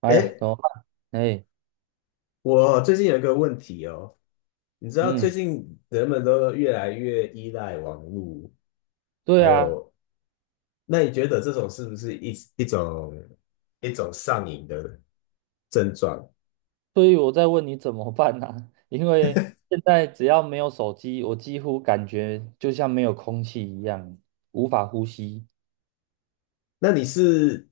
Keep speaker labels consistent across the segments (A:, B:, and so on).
A: 哎呀，
B: 诶，
A: 怎么办？哎，
B: 我最近有一个问题哦，你知道最
A: 嗯，
B: 近人们都越来越依赖网络，
A: 对
B: 还
A: 啊，
B: 有，那你觉得这种是不是一种上瘾的症状？
A: 所以我在问你怎么办呢。因为现在只要没有手机，我几乎感觉就像没有空气一样，无法呼吸。
B: 那你是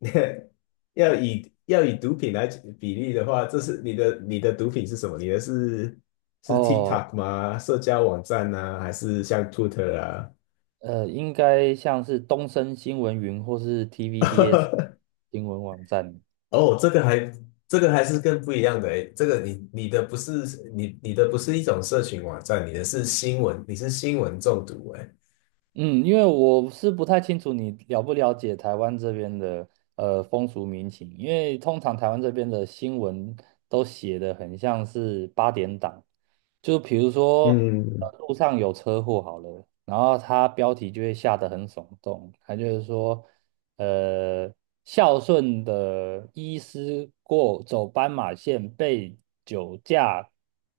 B: 要以毒品来比例的话，这是你的毒品是什么？你的是
A: 哦，
B: TikTok 吗？社交网站呢、还是像 Twitter 啊？
A: 应该像是东森新闻云或是 TVBS 新闻网站。
B: 哦，这个还是更不一样的诶，这个你的不是一种社群网站，你的是新闻，你是新闻中毒诶。
A: 嗯，因为我是不太清楚你了不了解台湾这边的风俗民情，因为通常台湾这边的新闻都写的很像是八点档，就比如说
B: 嗯，
A: 路上有车祸好了，然后它标题就会下得很耸动，它就是说。呃，孝顺的医师过走斑马线被酒驾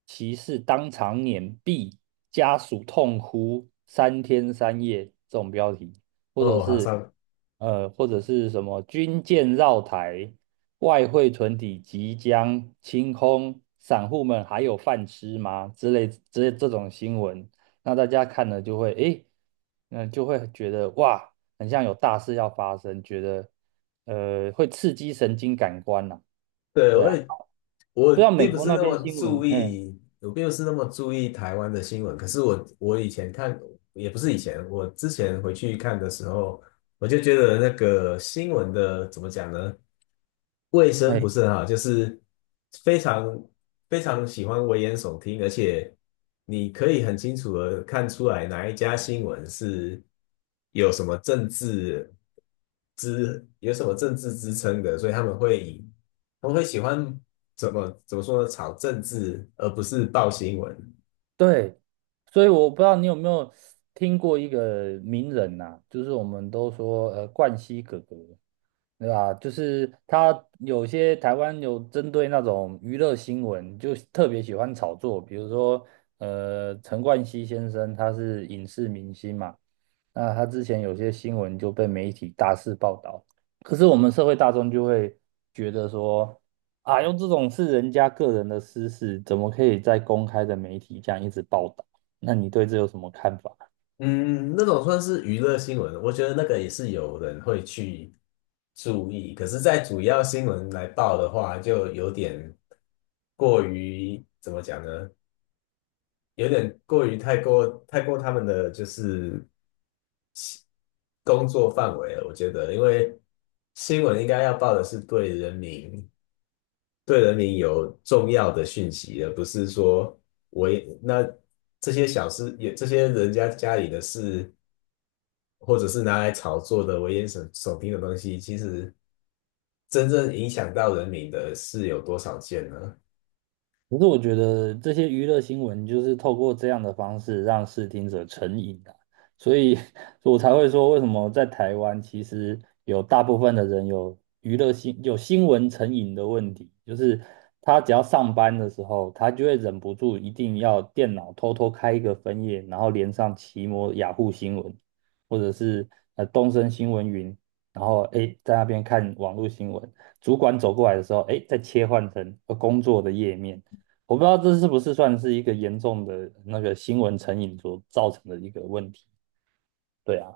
A: 骑士当场碾毙，家属痛哭三天三夜这种标题，或者
B: 哦，好
A: 是
B: 像
A: 或者是什么军舰绕台，外汇存底即将清空，散户们还有饭吃吗？之类之类这种新闻，那大家看了就会觉得哇。很像有大事要发生，觉得会刺激神经感官呐。
B: 对，
A: 对
B: 我
A: 啊，
B: 也我
A: 不知道美
B: 并不
A: 国
B: 是
A: 那
B: 那
A: 边
B: 么
A: 新闻，
B: 注
A: 嗯，
B: 意，我并不是那么注意台湾的新闻。可是我以前看，也不是以前，我之前回去看的时候，我就觉得那个新闻的怎么讲呢？卫生不
A: 哎，
B: 是很好，就是非常非常喜欢危言耸听，而且你可以很清楚的看出来哪一家新闻是有什么政治有什么政治支撑的，所以他们会以我会喜欢怎么说呢？炒政治，而不是报新闻。
A: 对，所以我不知道你有没有听过一个名人呐，就是我们都说冠希哥哥，对吧？就是他有些台湾有针对那种娱乐新闻，就特别喜欢炒作，比如说陈冠希先生他是影视明星嘛，那他之前有些新闻就被媒体大肆报道，可是我们社会大众就会觉得说。啊，用这种是人家个人的私事，怎么可以在公开的媒体这样一直报道？那你对这有什么看法？
B: 嗯，那种算是娱乐新闻，我觉得那个也是有人会去注意。可是，在主要新闻来报的话，就有点过于怎么讲呢？有点过于太过他们的就是工作范围了。我觉得，因为新闻应该要报的是对人民有重要的讯息而不是说我也那这些小事也这些人家家里的事，或者是拿来炒作的危言耸听的东西，其实真正影响到人民的是有多少件呢？
A: 可是我觉得这些娱乐新闻就是透过这样的方式让视听者成瘾的，所以 我才会说为什么在台湾其实有大部分的人有新闻成瘾的问题，就是他只要上班的时候，他就会忍不住一定要电脑偷偷开一个分页，然后连上奇摩、雅虎新闻，或者是东森新闻云，然后在那边看网络新闻，主管走过来的时候，再切换成工作的页面。我不知道这是不是算是一个严重的那个新闻成瘾所造成的一个问题。对啊，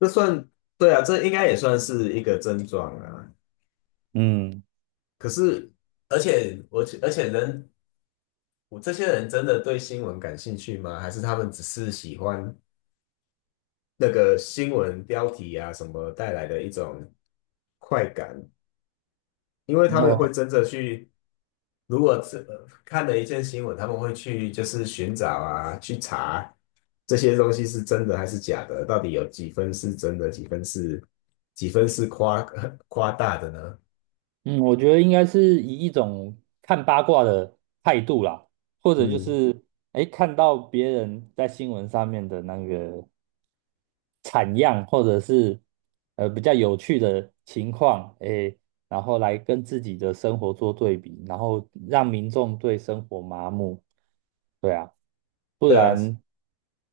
B: 这算，对啊，这应该也算是一个症状啊。
A: 嗯，
B: 可是，而且我而且人，我这些人真的对新闻感兴趣吗？还是他们只是喜欢？那个新闻标题啊什么带来的一种快感，因为
A: 然
B: 他们会
A: 后
B: 真的去，如果看了一件新闻，他们会去就是寻找啊，去查这些东西是真的还是假的，到底有几分是真的，几分是夸大的呢？
A: 嗯，我觉得应该是以一种看八卦的态度啦，或者就
B: 嗯，
A: 是哎看到别人在新闻上面的那个产样，或者是比较有趣的情况，诶，然后来跟自己的生活做对比，然后让民众对生活麻木，对啊，不
B: 对啊，
A: 然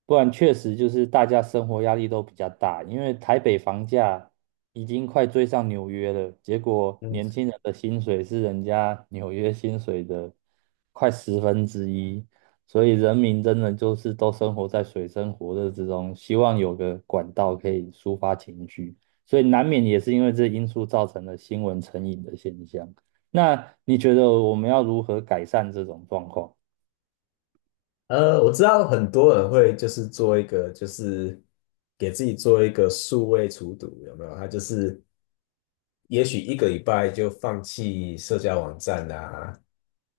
A: 确实就是大家生活压力都比较大，因为台北房价已经快追上纽约了，结果
B: 嗯，
A: 年轻人的薪水是人家纽约薪水的快十分之一，所以人民真的就是都生活在水深火热之中，希望有个管道可以抒发情绪，所以难免也是因为这因素造成了新闻成瘾的现象。那你觉得我们要如何改善这种状况
B: 我知道很多人会就是做一个，就是给自己做一个数位除毒，有没有？他就是也许一个礼拜就放弃社交网站啊，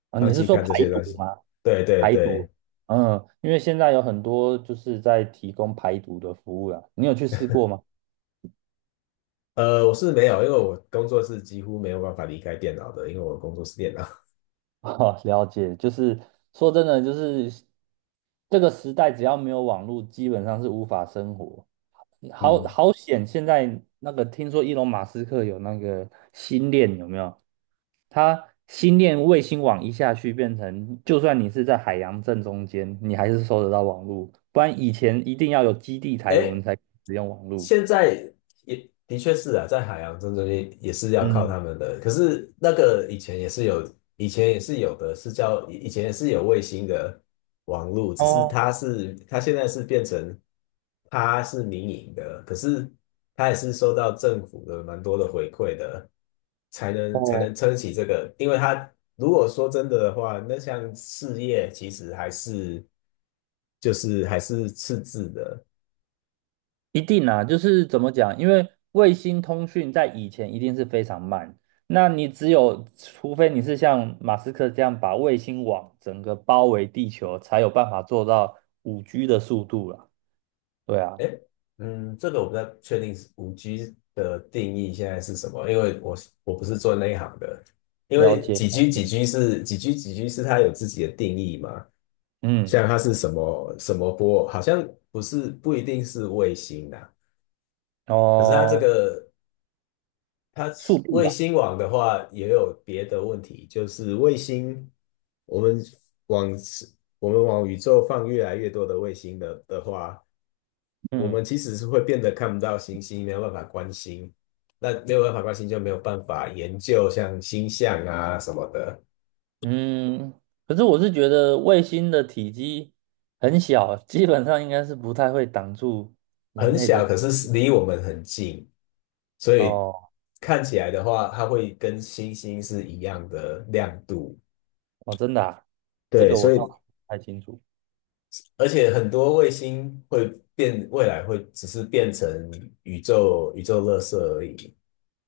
A: 啊？
B: 放
A: 你是
B: 弃
A: 说
B: 看
A: 排
B: 这些东
A: 毒
B: 西。
A: 吗？
B: 对对
A: 排
B: 对，
A: 毒，嗯，因为现在有很多就是在提供排毒的服务啦，你有去试过吗？
B: 我是没有，因为我工作是几乎没有办法离开电脑的，因为我工作是电脑。
A: 啊，了解，就是说真的，就是这个时代只要没有网络，基本上是无法生活。好
B: 嗯，
A: 好险！现在那个听说伊隆马斯克有那个星链，有没有？他星链卫星网一下去，变成就算你是在海洋正中间，你还是收得到网络。不然以前一定要有基地台，我们
B: 哎，
A: 才使用网络。
B: 现在也的确是啊，在海洋正中间也是要靠
A: 嗯，
B: 他们的。可是那个以前也是有，以前也是有的，是叫以以前也是有卫星的网路，只是
A: 哦
B: 它现在是变成它是民营的，可是它也是收到政府的蛮多的回馈的，才能才
A: 哦，
B: 能撑起这个。因为它如果说真的的话，那项事业其实就是还是赤字的。
A: 一定啊，就是怎么讲？因为卫星通讯在以前一定是非常慢，那你除非你是像马斯克这样把卫星网整个包围地球，才有办法做到5G 的速度啦。对啊，
B: 哎，嗯，这个我不太确定是五 g 的定义现在是什么，因为我不是做那一行的。因
A: 了
B: 为
A: 解
B: 几
A: 了
B: G 几
A: 解。
B: G 是几 G 几 G 是它有自己的定义嘛，
A: 嗯，
B: 像它是什么什么波，好像不一定是卫星的，可是它这
A: 哦，
B: 个它
A: 速度
B: 卫
A: 吧。
B: 星网的话，也有别的问题，就是卫星，我们往我们往宇宙放越来越多的卫星的话，我
A: 嗯
B: 们其实是会变得看不到星星，没有办法观星。那没有办法观星，就没有办法研究像星象啊什么的，
A: 嗯，可是我是觉得卫星的体积很小，基本上应该是不太会挡住人
B: 很
A: 类的。
B: 小，可是离我们很近，所以
A: 哦
B: 看起来的话，它会跟星星是一样的亮度。
A: 哦，真的啊，这
B: 对，
A: 个我
B: 所
A: 倒
B: 以
A: 是不太清楚。
B: 而且很多卫星会变，未来会只是变成宇宙垃圾而已。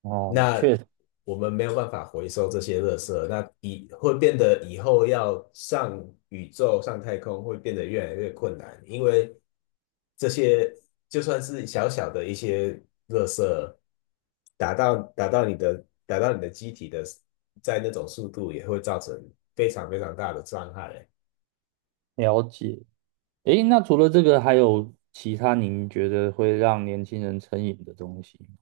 A: 哦，
B: 那
A: 确实
B: 我们没有办法回收这些垃圾，那以会变得以后要上宇宙、上太空会变得越来越困难，因为这些就算是小小的一些垃圾，打到你的机体的，在那种速度也会造成非常非常大的伤害。
A: 了解。诶，那除了这个，还有其他您觉得会让年轻人成瘾的东西吗？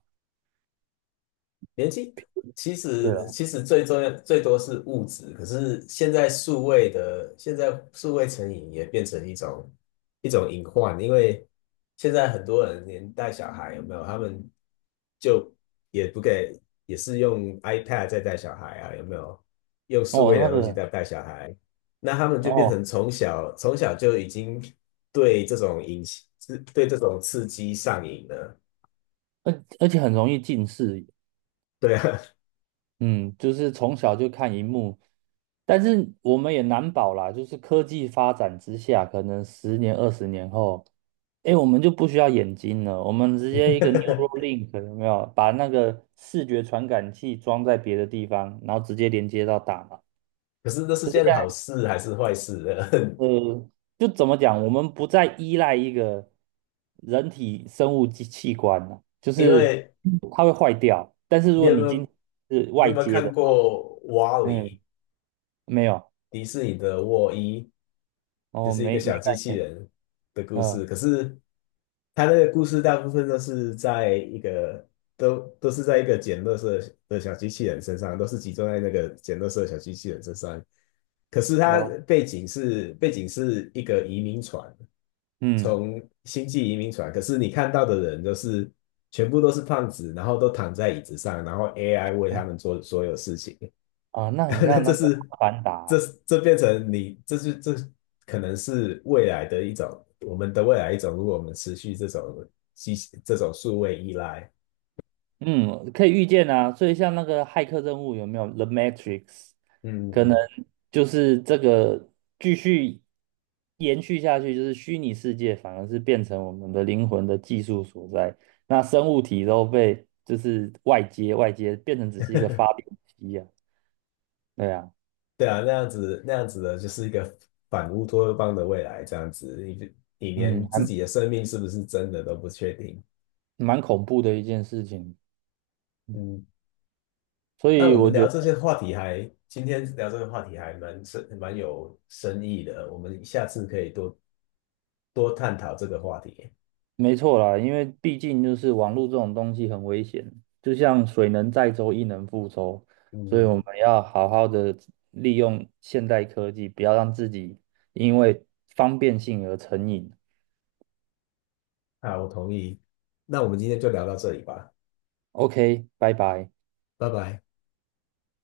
B: 年纪其
A: 对
B: 实
A: 啊，
B: 其实最重要最多是物质，可是现在数位成瘾也变成一种隐患，因为现在很多人连带小孩有没有，他们就也不给，也是用 iPad 在带小孩啊，有没有？用数
A: 哦，
B: 位
A: 那
B: 的东西
A: 个，
B: 在带小孩，那他们就变成
A: 哦，
B: 从小就已经对这种引是对这种刺激上瘾了。
A: 而且很容易近视眼
B: 对啊，
A: 嗯，就是从小就看荧幕，但是我们也难保啦，就是科技发展之下，可能十年、20年后，诶，我们就不需要眼睛了，我们直接一个 Neuralink 有没有，把那个视觉传感器装在别的地方，然后直接连接到大脑。
B: 可是这是件好事还是坏事呢？
A: 呃，就怎么讲，我们不再依赖一个人体生物器官了，就
B: 因
A: 是
B: 为
A: 它会坏掉。但是如
B: 你
A: 果
B: 有没
A: 你今
B: 有
A: 天是
B: 你
A: 外
B: 有没有
A: 接
B: 看
A: 的话，
B: 过《瓦
A: 哎，
B: 力》
A: 没有，
B: 迪士尼的《沃伊》，就
A: 哦，
B: 是一个
A: 没
B: 小
A: 没概
B: 机器
A: 念，
B: 人的故
A: 嗯，
B: 事。可是它那个故事大部分都是在一个捡垃圾的小机器人身上，都是集中在那个捡垃圾的小机器人身上。可是它
A: 了，
B: 背景是一个移民船，
A: 嗯
B: 从星际移民船，可是你看到的人全部都是胖子，然后都躺在椅子上，然后 AI 为他们做所有事情。
A: 啊，那 很
B: 那
A: 像
B: 这
A: 那个
B: 是
A: 《阿凡达》，
B: 这这变成你这是这可能是未来的一种我们的未来一种，如果我们持续机这种数位依赖，
A: 嗯，可以预见啊。所以像那个骇客任务有没有《The Matrix》？
B: 嗯
A: 可能
B: 嗯，
A: 就是这个继续延续下去，就是虚拟世界反而是变成我们的灵魂的技术所在。那生物体都被就是外接变成只是一个发电机啊，对啊，
B: 对啊，那样子的就是一个反乌托邦的未来，这样子你
A: 嗯，
B: 连自
A: 还
B: 己的生命是不是真的都不确定，
A: 蛮恐怖的一件事情。
B: 嗯。
A: 所
B: 那
A: 以
B: 我
A: 我
B: 们
A: 觉
B: 聊
A: 得。
B: 这些话题还，今天聊这个话题还蛮深，蛮有深意的。我们下次可以多多探讨这个话题。
A: 没错啦，因为毕竟就是网络这种东西很危险，就像水能载舟，亦能覆舟，所以我
B: 嗯，
A: 们要好好的利用现代科技，不要让自己因为方便性而成瘾。
B: 好，我同意。那我们今天就聊到这里吧，
A: OK，拜拜。
B: 拜拜。